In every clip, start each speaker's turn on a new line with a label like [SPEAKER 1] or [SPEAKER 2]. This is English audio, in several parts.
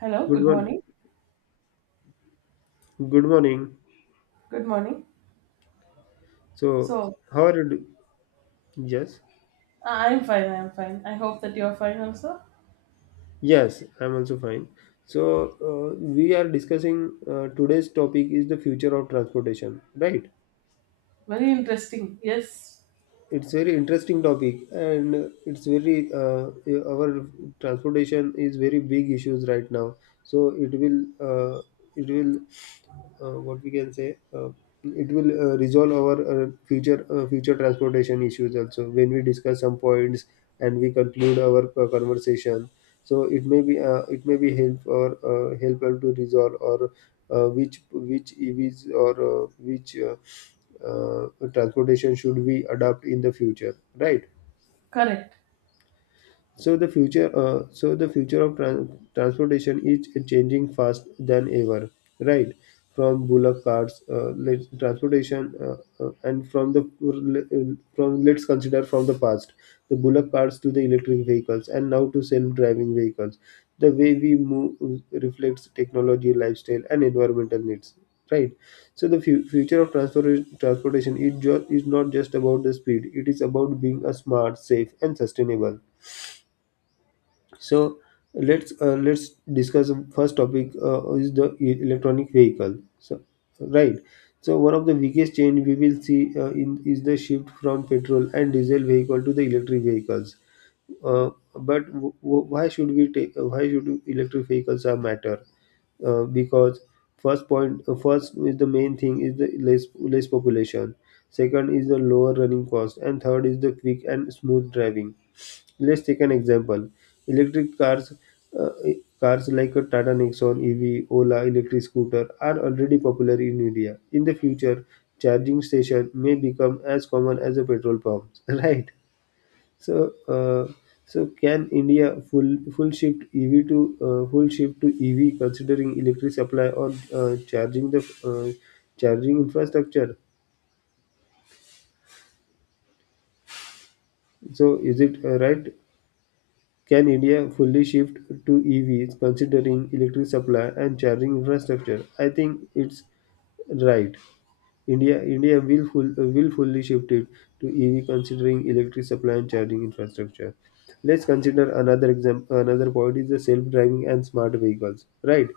[SPEAKER 1] Hello,
[SPEAKER 2] Good
[SPEAKER 1] good
[SPEAKER 2] one.
[SPEAKER 1] morning.
[SPEAKER 2] Good morning.
[SPEAKER 1] Good morning.
[SPEAKER 2] So,
[SPEAKER 1] So,
[SPEAKER 2] how are you? Yes.
[SPEAKER 1] I'm fine, I'm fine. I hope that you're fine also.
[SPEAKER 2] Yes, I'm also fine. So, we are discussing today's topic is the future of transportation, right?
[SPEAKER 1] Very interesting. Yes,
[SPEAKER 2] It's very interesting topic and it's very our transportation is very big issues right now, so it will what we can say it will resolve our future transportation issues also when we discuss some points and we conclude our conversation. So it may be help or helpful to resolve or which evs or which uh, transportation should we adopt in the future, right?
[SPEAKER 1] correct.
[SPEAKER 2] So the future, so the future of transportation is changing fast than ever, right? From bullock carts, let transportation, and from the from let's consider from the past, the bullock carts to the electric vehicles, and now to self-driving vehicles. The way we move reflects technology, lifestyle, and environmental needs, right? So the future of transportation is, is not just about the speed; it is about being a smart, safe, and sustainable. So let's discuss the first topic, is the electronic vehicle. So right, so one of the biggest change we will see in is the shift from petrol and diesel vehicle to the electric vehicles. But why should we take? Why should electric vehicles are matter? Because first point, first is the main thing is the less population. Second is the lower running cost, and third is the quick and smooth driving. Let's take an example. Electric cars, uh, cars like a Tata Nexon EV, Ola electric scooter are already popular in India. In the future, charging station may become as common as a petrol pumps. Right? So, so can India full shift EV to full shift to EV considering electric supply or uh, charging the uh, charging infrastructure? So, is it right? Can India fully shift to EVs considering electric supply and charging infrastructure? I think it's right. India willfully shifted to EV considering electric supply and charging infrastructure. Let's consider another example. Another point is the self-driving and smart vehicles, right?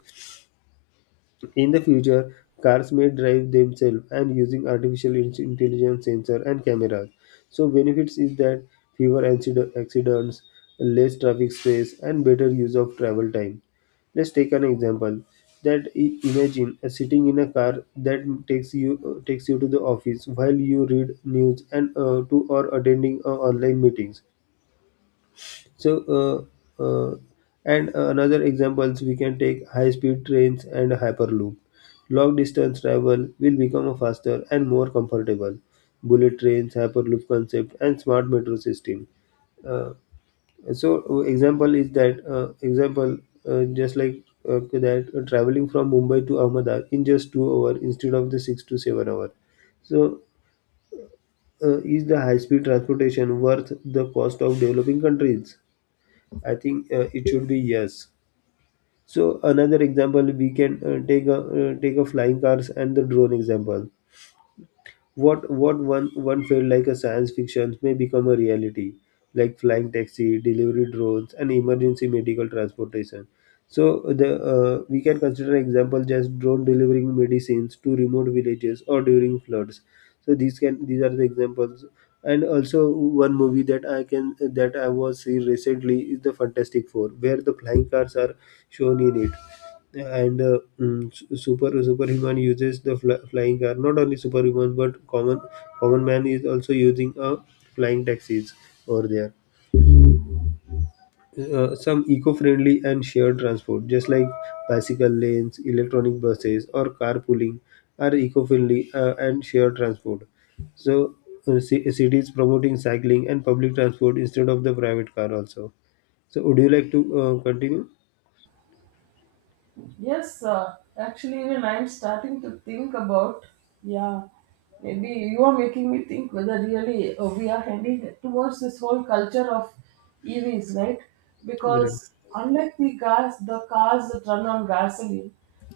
[SPEAKER 2] In the future, cars may drive themselves and using artificial intelligence sensor and cameras. So benefits is that fewer accidents, less traffic stress, and better use of travel time. Let's take an example. That imagine sitting in a car that takes you to the office while you read news and to or attending online meetings. So, uh, uh, and another examples we can take high-speed trains and hyperloop. Long-distance travel will become faster and more comfortable. Bullet trains, hyperloop concept, and smart metro system. Uh, Example is that example just like that traveling from Mumbai to Ahmedabad in just 2 hours instead of the 6 to 7 hour. So, is the high-speed transportation worth the cost of developing countries? I think it should be yes. So another example we can take a flying cars and the drone example. What one felt like a science fiction may become a reality, like flying taxi, delivery drones, and emergency medical transportation. So the, we can consider example just drone delivering medicines to remote villages or during floods. So these are the examples. And also one movie that I can that I was seeing recently is the Fantastic Four, where the flying cars are shown in it. And superhuman uses the flying car, not only superhumans but common man is also using a flying taxis over there. Some eco-friendly and shared transport, just like bicycle lanes, electronic buses, or carpooling, are eco-friendly and shared transport. So cities promoting cycling and public transport instead of the private car also. So would you like to continue?
[SPEAKER 1] Yes, actually, even I'm starting to think about. Yeah, maybe you are making me think whether really we are heading towards this whole culture of EVs, right?
[SPEAKER 2] Right.
[SPEAKER 1] Because unlike the gas, the cars that run on gasoline,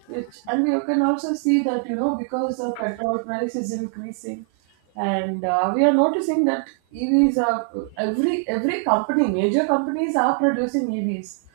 [SPEAKER 1] which and we can also see that you know because the petrol price is increasing, and we are noticing that EVs are every company, major companies are producing EVs.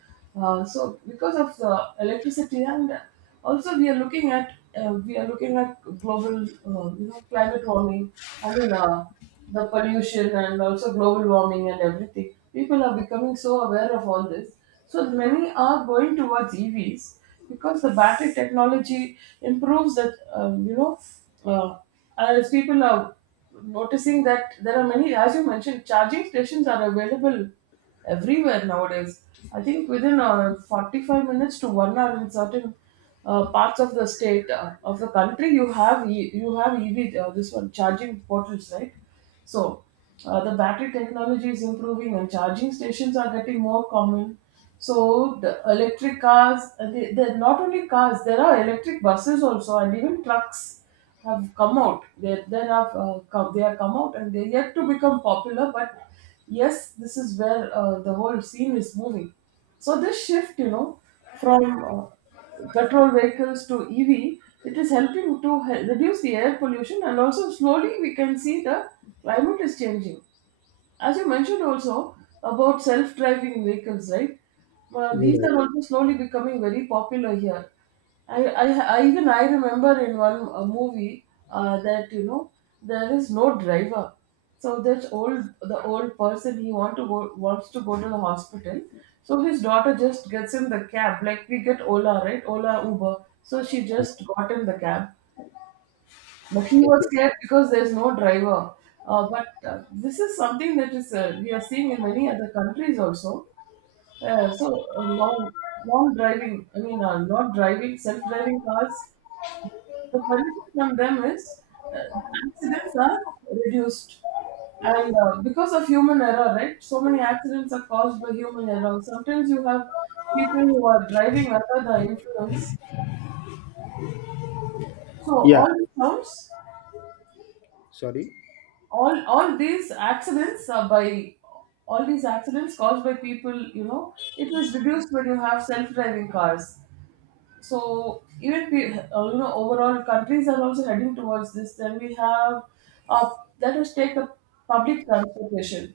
[SPEAKER 1] So because of the electricity and also we are looking at we are looking at global you know climate warming. I mean the pollution and also global warming and everything. People are becoming so aware of all this. So many are going towards EVs because the battery technology improves that you know uh, as people are noticing that there are many, as you mentioned, charging stations are available everywhere nowadays. I think within 45 minutes to 1 hour in certain parts of the state of the country, you have you have EV this one charging portals, right? So the battery technology is improving and charging stations are getting more common. So the electric cars, they're not only cars, there are electric buses also, and even trucks have come out. They have they have come out, and they're yet to become popular, but yes, this is where the whole scene is moving. So this shift, you know, from petrol vehicles to EV, it is helping to reduce the air pollution, and also slowly we can see the climate is changing, as you mentioned also, about self-driving vehicles, right? These
[SPEAKER 2] Right.
[SPEAKER 1] are also slowly becoming very popular here. I, I, I even I remember in one movie that you know there is no driver, so that old the old person he want to go wants to go to the hospital, so his daughter just gets in the cab, like we get Ola, right? Ola, Uber. So she just got in the cab, but he was
[SPEAKER 2] Okay.
[SPEAKER 1] scared because there's no driver. But This is something that is we are seeing in many other countries also. So long driving. I mean, not driving, self-driving cars. The benefit from them is uh, accidents are reduced, and because of human error, right? So many accidents are caused by human error. Sometimes you have people who are driving under the influence. So
[SPEAKER 2] Yeah,
[SPEAKER 1] all it sounds,
[SPEAKER 2] sorry.
[SPEAKER 1] all all these accidents are by all these accidents caused by people, you know, it was reduced when you have self-driving cars. So even you know, overall countries are also heading towards this. Then we have, uh, let us take the public transportation.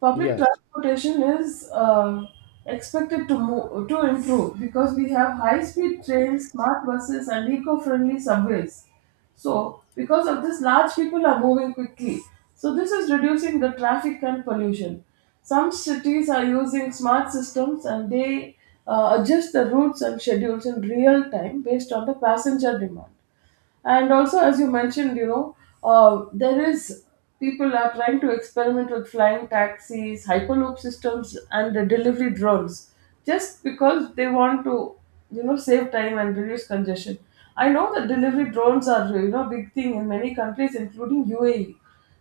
[SPEAKER 1] Public
[SPEAKER 2] Yes,
[SPEAKER 1] transportation is expected to improve because we have high-speed trains, smart buses, and eco-friendly subways. So, because of this, large people are moving quickly. So, this is reducing the traffic and pollution. Some cities are using smart systems and they adjust the routes and schedules in real time based on the passenger demand. And also, as you mentioned, you know, there is people are trying to experiment with flying taxis, hyperloop systems, and the delivery drones just because they want to, you know, save time and reduce congestion. I know that delivery drones are, you know, big thing in many countries including UAE.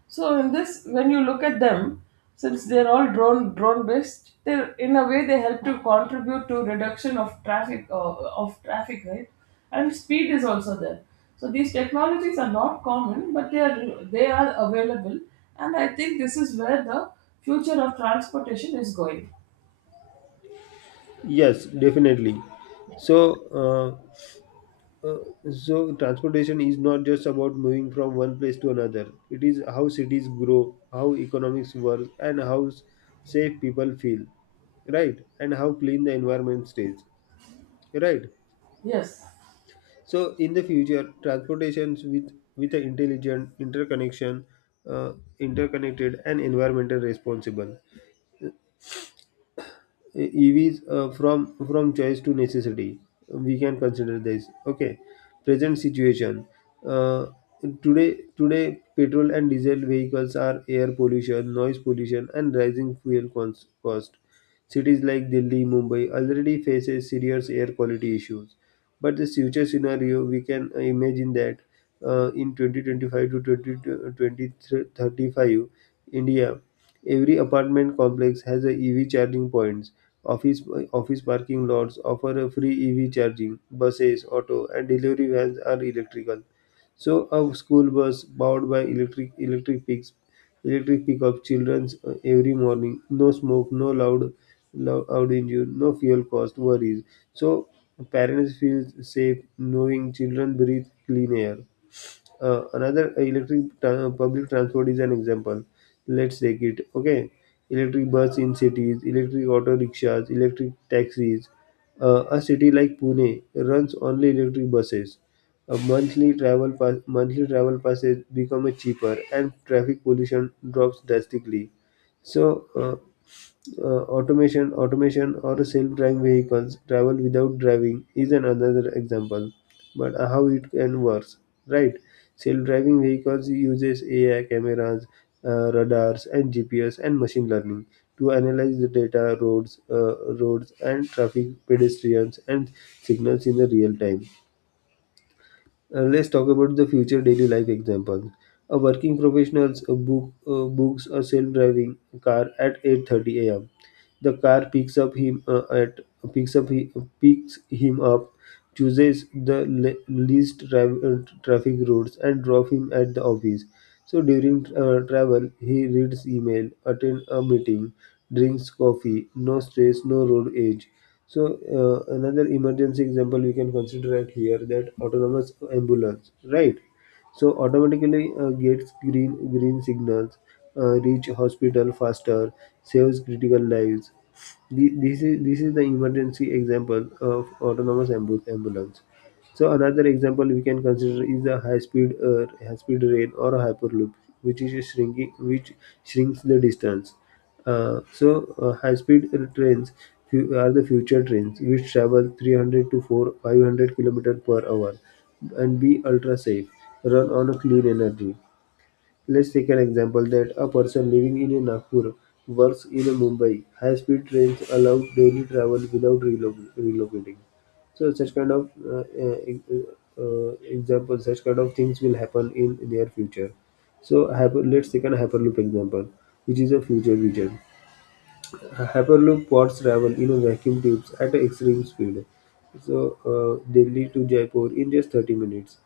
[SPEAKER 1] So in this, when you look at them, since they're all drone based, they're in a way, they help to contribute to reduction of traffic, right? And speed is also there. So these technologies are not common, but they are available, and I think this is where the future of transportation is going.
[SPEAKER 2] yes, definitely. So, uh, uh, transportation is not just about moving from one place to another. It is how cities grow, how economics work, and how safe people feel, right? And how clean the environment stays, right?
[SPEAKER 1] Yes,
[SPEAKER 2] So, in the future, transportations with an intelligent interconnection, uh, interconnected, and environmental responsible EVs from choice to necessity. We can consider this. Okay, present situation. Uh, today today petrol and diesel vehicles are air pollution, noise pollution, and rising fuel cost. Cities like Delhi, Mumbai already faces serious air quality issues. But this future scenario, we can imagine that in 2025 to twenty twenty thirty five, India, every apartment complex has a EV charging points. Office Office parking lots offer a free EV charging. Buses, auto, and delivery vans are electrical. So a school bus powered by electric pick up childrens every morning. No smoke, no loud engine, no fuel cost worries. So parents feel safe knowing children breathe clean air. Another public transport is an example. Let's take it. Okay, electric bus in cities, electric auto rickshaws, electric taxis. A city like Pune runs only electric buses. A monthly travel passes become cheaper, and traffic pollution drops drastically. So, automation or self-driving vehicles travel without driving is an another example. But how it can work, right? Self-driving vehicles uses AI cameras, radars, and GPS and machine learning to analyze the data, roads, roads and traffic, pedestrians, and signals in the real time. Let's talk about the future daily life examples. A working professionals books a self-driving car at 8:30 a.m. The car picks up he, picks him up, chooses the least traffic routes, and drop him at the office. So during travel, he reads email, attend a meeting, drinks coffee. No stress, no road age. So another emergency example we can consider at here that autonomous ambulance, right? So automatically gets green signals, reach hospital faster, saves critical lives. This is the emergency example of ambulance. So another example we can consider is the high speed rail or hyperloop, which is shrinking, which shrinks the distance. uh, so, High-speed trains are the future trains, which travel 300 to 4 500 kilometer per hour and be ultra safe, run on a clean energy. Let's take an example that a person living in a Nagpur works in a Mumbai. High-speed trains allow daily travel without relocating. So such kind of such kind of things will happen in near future. So let's take an hyperloop example, which is a future vision. Hyperloop pods travel in vacuum tubes at an extreme speed. So, Delhi to Jaipur in just 30 minutes.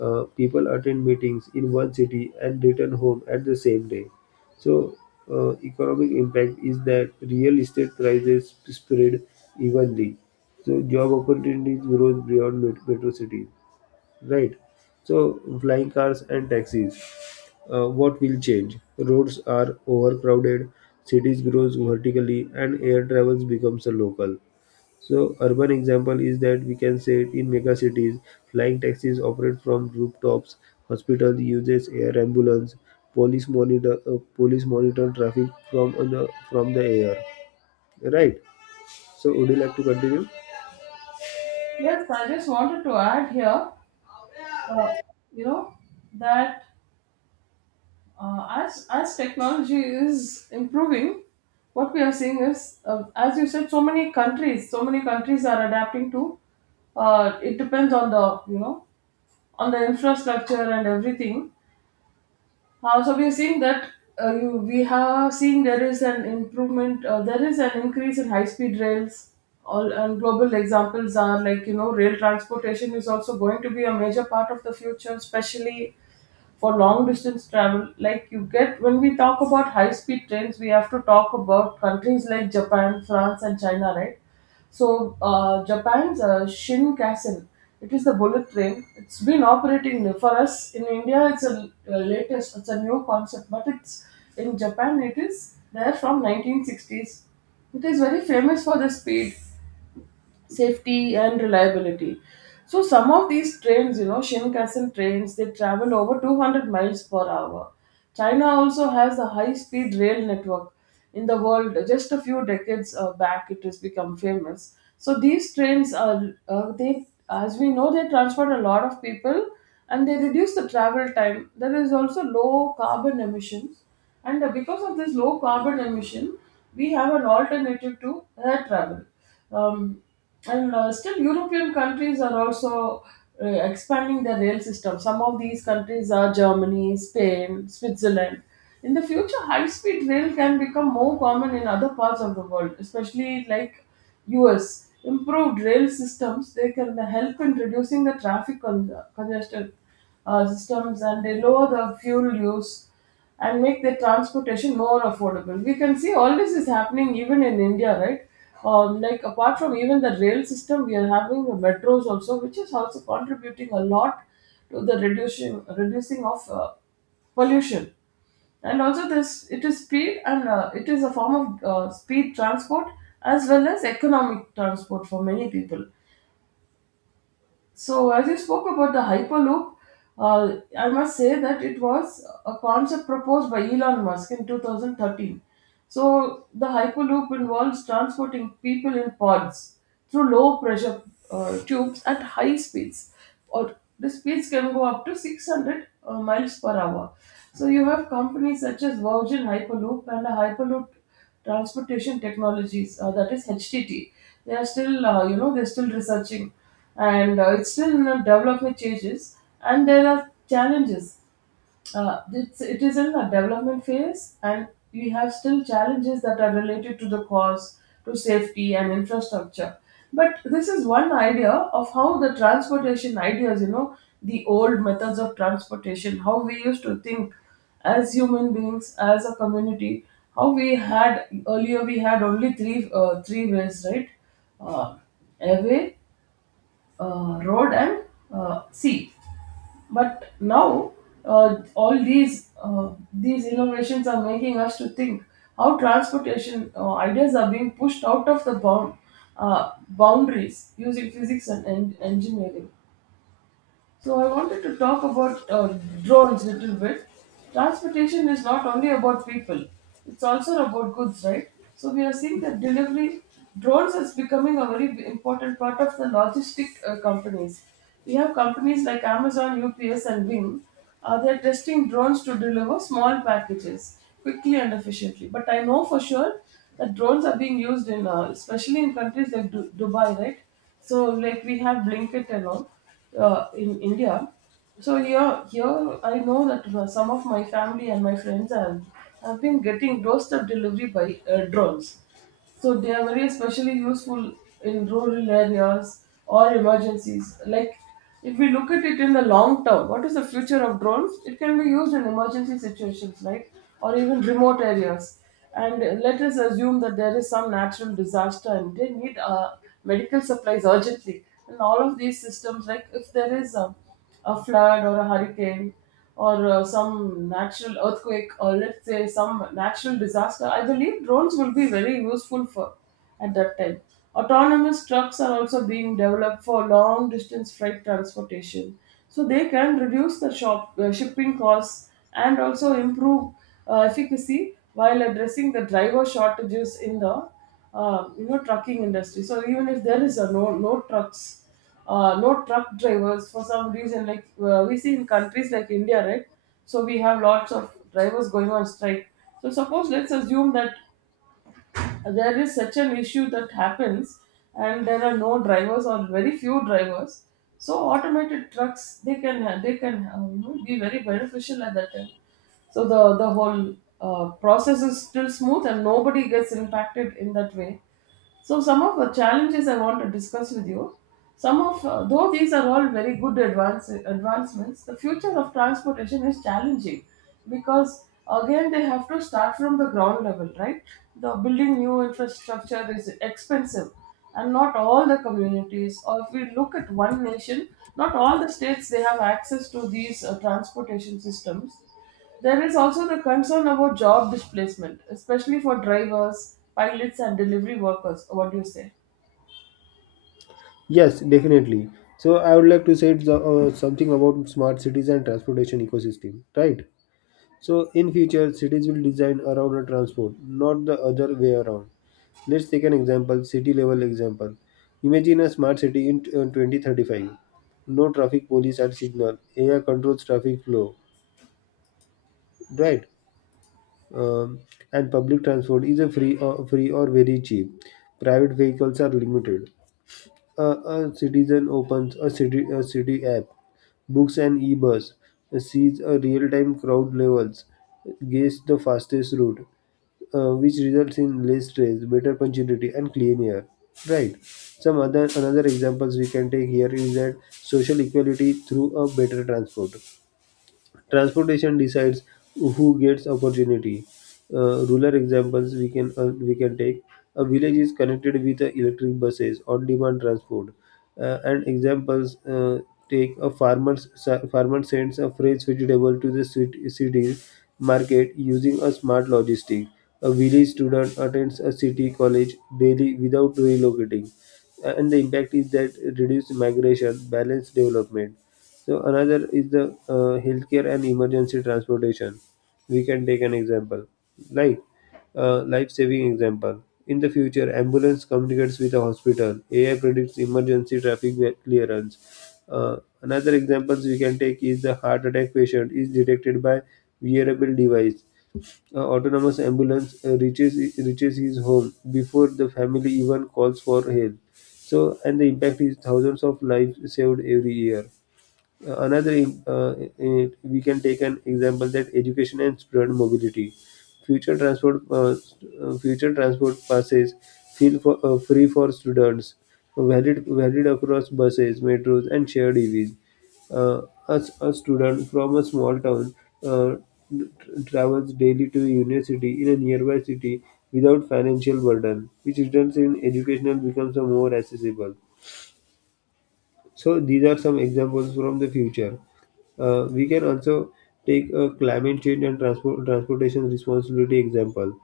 [SPEAKER 2] People attend meetings in one city and return home at the same day. So, economic impact is that real estate prices spread evenly. So, job opportunities grow beyond metro cities. Right. So, flying cars and taxis. What will change? Roads are overcrowded, cities grows vertically, and air travels becomes a local. So, urban example is that we can say it in mega cities, flying taxis operate from rooftops, hospitals uses air ambulance, police monitor traffic from on the from the air. Right. So, would you like to continue?
[SPEAKER 1] yes. I just wanted to add here, uh, you know, that as technology is improving, what we are seeing is, as you said, so many countries are adapting to. It depends on the, you know, on the infrastructure and everything. So we are seeing that we have seen there is an improvement. There is an increase in high speed rails. All, and global examples are, like, you know, rail transportation is also going to be a major part of the future, especially for long distance travel. Like you get, when we talk about high speed trains, we have to talk about countries like Japan, France, and China, right? So Japan's Shinkansen, it is the bullet train. It's been operating for us in India. It's a latest. It's a new concept, but it's in Japan. It is there from 1960s. It is very famous for the speed, safety, and reliability. So some of these trains, you know, Shinkansen trains, they travel over 200 miles per hour. China also has a high-speed rail network in the world. Just a few decades back, it has become famous. So these trains are, as we know, they transport a lot of people and they reduce the travel time. There is also low carbon emissions, and because of this low carbon emission, we have an alternative to air travel. Um, and still, European countries are also expanding their rail system. Some of these countries are Germany, Spain, Switzerland. In the future, high speed rail can become more common in other parts of the world, especially like US. Improved rail systems, they can help in reducing the traffic congestion systems, and they lower the fuel use and make the transportation more affordable. We can see all this is happening even in India, right? Like apart from even the rail system, we are having the metros also, which is also contributing a lot to the reducing of pollution. And also this, it is speed and it is a form of speed transport as well as economic transport for many people. So, as you spoke about the Hyperloop, I must say that it was a concept proposed by Elon Musk in 2013. So, the Hyperloop involves transporting people in pods through low pressure tubes at high speeds, or the speeds can go up to 600 miles per hour. So you have companies such as Virgin Hyperloop and Hyperloop Transportation Technologies, that is HTT. They are still, you know, they're still researching, and it's still in the development stages, and there are challenges. It is in a development phase and we have still challenges that are related to the cost, to safety and infrastructure. But this is one idea of how the transportation ideas, you know, the old methods of transportation, how we used to think as human beings, as a community, how we had earlier, we had only three ways, right? Uh, airway, road, and sea. But now all these innovations are making us to think how transportation ideas are being pushed out of the bound, boundaries using physics and engineering. So I wanted to talk about drones a little bit. Transportation is not only about people; it's also about goods, right? So we are seeing that delivery drones is becoming a very important part of the logistic companies. We have companies like Amazon, UPS, and Wing. They're testing drones to deliver small packages quickly and efficiently. But I know for sure that drones are being used in, especially in countries like Dubai, right? So like we have Blinkit and all in India. So here, here I know that some of my family and my have been getting doorstep delivery by drones. So they are very especially useful in rural areas or emergencies. Like, if we look at it in the long term, what is the future of drones? It can be used in emergency situations, right? Or even remote areas. And let us assume that there is some natural disaster and they need medical supplies urgently. And all of these systems, like if there is a flood or a hurricane or some natural earthquake, or let's say some natural disaster, I believe drones will be very useful for at that time. Autonomous trucks are also being developed for long distance freight transportation, so they can reduce the shop shipping costs and also improve efficacy while addressing the driver shortages in the you know trucking industry. So even if there is a no trucks no truck drivers for some reason like we see in countries like India, right? So we have lots of drivers going on strike. So suppose let's assume that there is such an issue that happens and there are no drivers or very few drivers. So automated trucks, they can be very beneficial at that time, so the whole process is still smooth and nobody gets impacted in that way. So, some of the challenges I want to discuss with you. Though these are all very good advancements, the future of transportation is challenging because again they have to start from the ground level, right? The building new infrastructure is expensive, and not all the communities, or if we look at one nation, not all the states they have access to these transportation systems. There is also the concern about job displacement, especially for drivers, pilots, and delivery workers. What do you say?
[SPEAKER 2] Yes, definitely. So, I would like to say it's, something about smart cities and transportation ecosystem. Right. So in future, cities will design around a transport, not the other way around. Let's take an example, city level example. Imagine a smart city in 2035. No traffic police at signal. AI controls traffic flow, right? Um, and public transport is a free, free or very cheap. Private vehicles are limited. A citizen opens a city app, books an e-bus, sees a real-time crowd levels, guess the fastest route, which results in less stress, better punctuality, and clean air. Right. Some other another examples we can take here is that social equality through a better transport. Transportation decides who gets opportunity. Rural examples we can we can take. A village is connected with electric buses, on-demand transport. And examples, take a farmer sends a fresh vegetable to the city market using a smart logistic. A village student attends a city college daily without relocating. And the impact is that reduced migration, balanced development. So another is the healthcare and emergency transportation. We can take an example, like life-saving example. In the future, ambulance communicates with the hospital. AI predicts emergency traffic clearance. Another examples we can take is the heart attack patient is detected by wearable device. Autonomous ambulance reaches his home before the family even calls for help. So, and the impact is thousands of lives saved every year. Another In it, we can take an example that education and student mobility future transport uh, future transport passes feel for, free for students valid across buses, metros, and shared EVs, uh, as a student from a small town uh, travels daily to university in a nearby city without financial burden, which results in educational becomes a more accessible. So these are some examples from the future. We can also take a climate change and transport transportation responsibility example.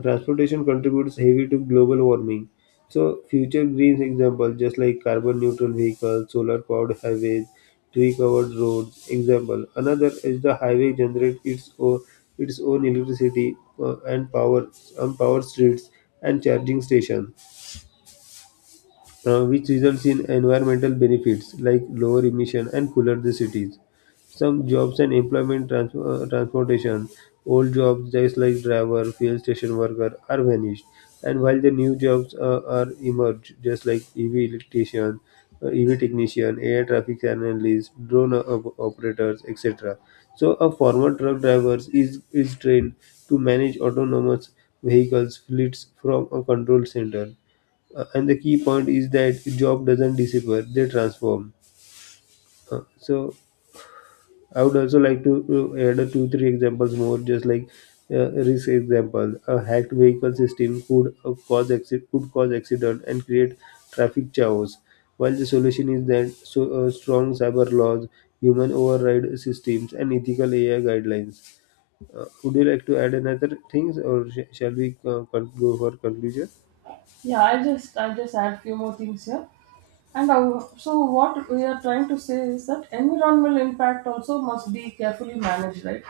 [SPEAKER 2] Transportation contributes heavy to global warming. So future green example just like carbon neutral vehicles, solar powered highways, tree covered roads. Example another is the highway generates its own electricity uh, and power and power streets and charging stations, which results in environmental benefits like lower emission and cooler the cities. Some jobs and employment transportation, old jobs just like driver, fuel station worker are vanished, and while the new jobs are emerged, just like EV electrician, EV technician, air traffic analyst, drone operators, etc. So a former truck driver is trained to manage autonomous vehicles fleets from a control center, and the key point is that job doesn't disappear; they transform. So I would also like to add a two three examples more, just like risk example. A hacked vehicle system could could cause accident and create traffic chaos. While the solution is that so strong cyber laws, human override systems, and ethical AI guidelines. Would you like to add another things, or shall we go for conclusion?
[SPEAKER 1] Yeah, I just add few more things here. And our, so what we are trying to say is that environmental impact also must be carefully managed, right?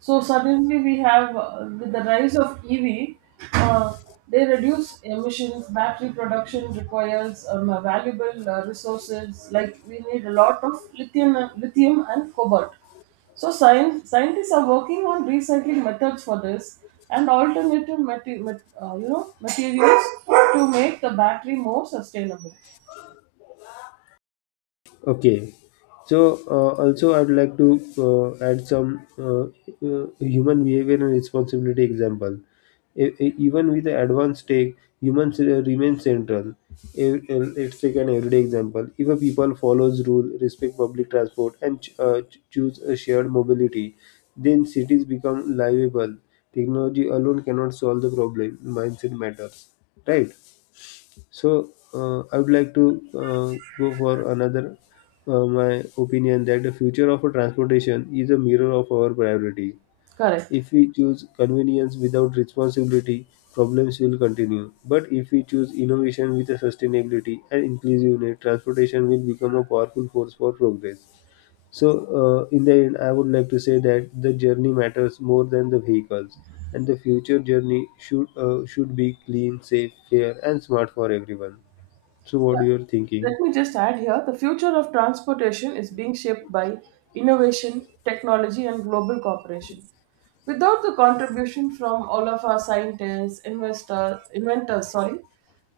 [SPEAKER 1] So suddenly we have with the rise of EV, uh, they reduce emissions. Battery production requires valuable resources, like we need a lot of lithium, lithium, and cobalt. So science scientists are working on recycling methods for this and alternative materials to make the battery more sustainable.
[SPEAKER 2] Okay. So also I'd like to add some human behavior and responsibility example. Even with the advanced tech, humans remain central. Let's take an everyday example. If a people follows rule, respect public transport, and choose a shared mobility, then cities become livable. Technology alone cannot solve the problem. Mindset matters, right? So I would like to go for another my opinion that the future of a transportation is a mirror of our priority.
[SPEAKER 1] Correct.
[SPEAKER 2] If we choose convenience without responsibility, problems will continue. But if we choose innovation with a sustainability and inclusiveness, transportation will become a powerful force for progress. So, in the end, I would like to say that the journey matters more than the vehicles, and the future journey should be clean, safe, fair, and smart for everyone. So what
[SPEAKER 1] Yeah.
[SPEAKER 2] you are thinking?
[SPEAKER 1] Let me just add here, the future of transportation is being shaped by innovation, technology, and global cooperation. Without the contribution from all of our scientists, investors, inventors, sorry,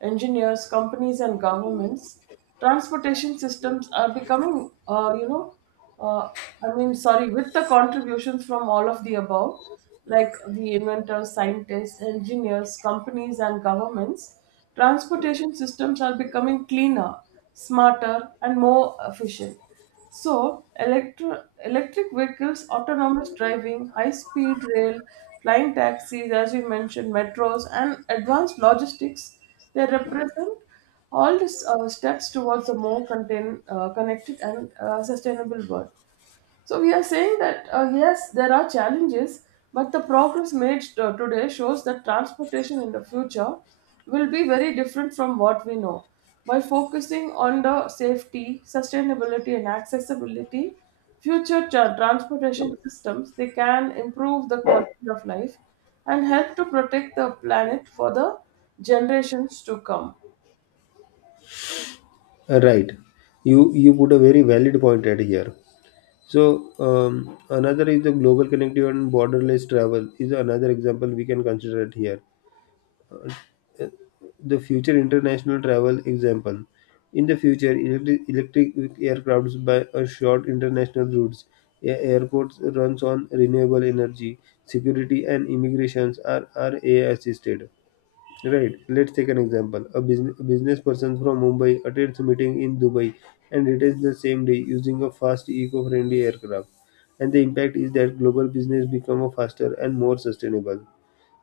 [SPEAKER 1] engineers, companies, and governments, transportation systems are becoming, uh, I mean, sorry, with the contributions from all of the above, like the inventors, scientists, engineers, companies, and governments, transportation systems are becoming cleaner, smarter, and more efficient. So, electric vehicles, autonomous driving, high speed rail, flying taxis, as you mentioned, metros, and advanced logistics, they represent all these steps towards a more connected and sustainable world. So we are saying that yes, there are challenges, but the progress made today shows that transportation in the future will be very different from what we know. By focusing on the safety, sustainability, and accessibility, future transportation systems they can improve the quality of life and help to protect the planet for the generations to come.
[SPEAKER 2] Right. You put a very valid point right here. So another is the global connectivity and borderless travel is another example we can consider it here. The future international travel example. In the future, electric aircrafts by a short international routes. Airports runs on renewable energy. Security and immigrations are assisted. Right. Let's take an example. A business person from Mumbai attends a meeting in Dubai and returns the same day using a fast, eco-friendly aircraft. And the impact is that global business become faster and more sustainable.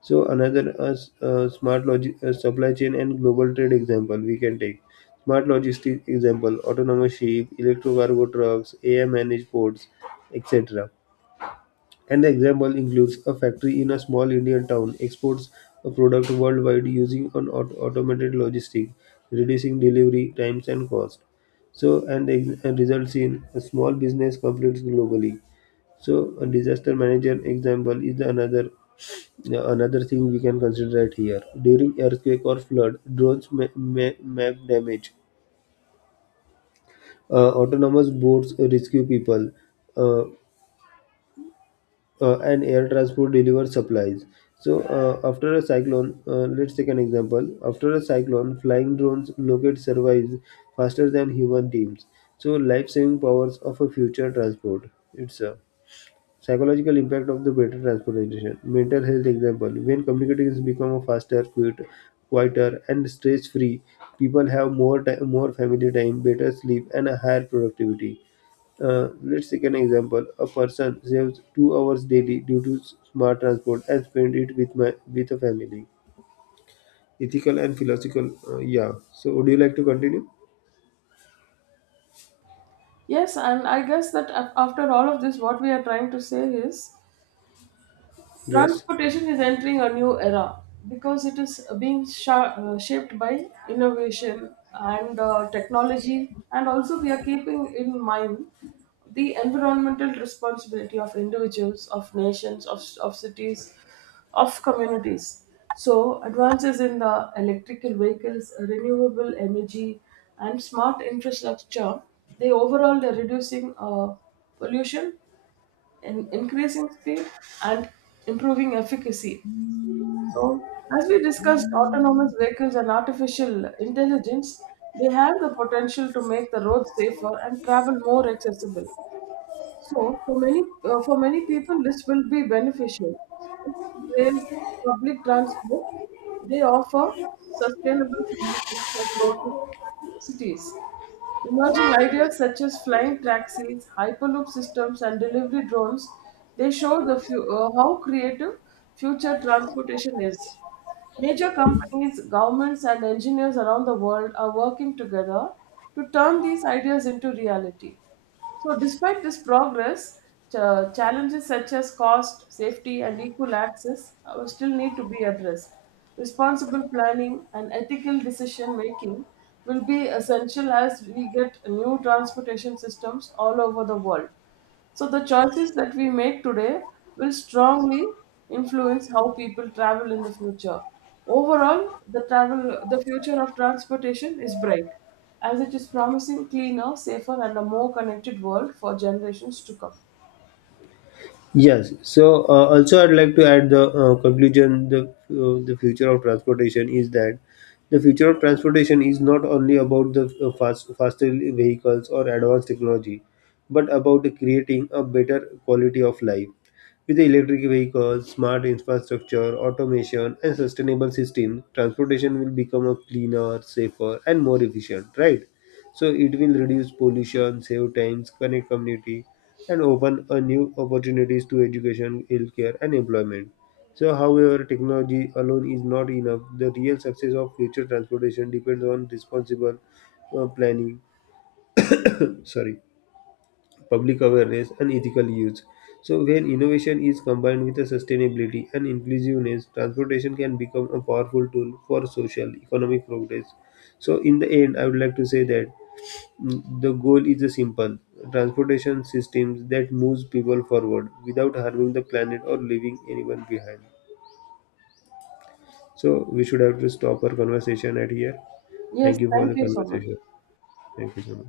[SPEAKER 2] So another smart supply chain and global trade example we can take. Smart logistic example: autonomous ship, electro cargo trucks, AI managed ports, etc. An example includes a factory in a small Indian town exports a product worldwide using an automated logistic, reducing delivery times and cost. So, and results in a small business completes globally. So, a disaster manager example is another, yeah, another thing we can consider right here. During earthquake or flood, drones map damage. Autonomous boats rescue people. Uh, and air transport delivers supplies. So, after a cyclone, let's take an example. After a cyclone, flying drones locate survives faster than human teams. So, life saving powers of a future transport. It's a psychological impact of the better transportation. Mental health example. When communications become faster, quieter, and stress free, people have more time, more family time, better sleep, and a higher productivity. Let's take an example. A person saves 2 hours daily due to smart transport and spend it with a family. Ethical and philosophical. Yeah. So, would you like to continue?
[SPEAKER 1] Yes, and I guess that after all of this, what we are trying to say is
[SPEAKER 2] Yes.
[SPEAKER 1] transportation is entering a new era because it is being shaped by innovation and technology, and also we are keeping in mind the environmental responsibility of individuals, of nations, of cities, of communities. So, advances in the electrical vehicles, renewable energy, and smart infrastructure, they overall are reducing pollution, in increasing speed, and improving efficacy. So, as we discussed, autonomous vehicles and artificial intelligence, they have the potential to make the roads safer and travel more accessible. So for many for many people, this will be beneficial. Rails, public transport, they offer sustainable solutions for growing cities. Emerging ideas such as flying taxis, hyperloop systems, and delivery drones, they show how creative future transportation is. Major companies, governments, and engineers around the world are working together to turn these ideas into reality. So, despite this progress, challenges such as cost, safety, and equal access still need to be addressed. Responsible planning and ethical decision making will be essential as we get new transportation systems all over the world. So the choices that we make today will strongly influence how people travel in the future. Overall, the travel the future of transportation is bright, as it is promising cleaner, safer, and a more connected world for generations to come.
[SPEAKER 2] Yes. So also, I'd like to add the conclusion. The future of transportation is that the future of transportation is not only about the faster vehicles or advanced technology, but about creating a better quality of life with the electric vehicles, smart infrastructure, automation, and sustainable system. Transportation will become a cleaner, safer, and more efficient. Right. So it will reduce pollution, save times, connect community, and open a new opportunities to education, healthcare, and employment. So, however, technology alone is not enough. The real success of future transportation depends on responsible planning, sorry, public awareness, and ethical use. So, when innovation is combined with the sustainability and inclusiveness, transportation can become a powerful tool for social, economic progress. So, in the end, I would like to say that the goal is a simple transportation systems that moves people forward without harming the planet or leaving anyone behind. So we should have to stop our conversation at here.
[SPEAKER 1] Yes,
[SPEAKER 2] Thank you for
[SPEAKER 1] thank
[SPEAKER 2] the
[SPEAKER 1] you so much.
[SPEAKER 2] conversation. Thank you so much.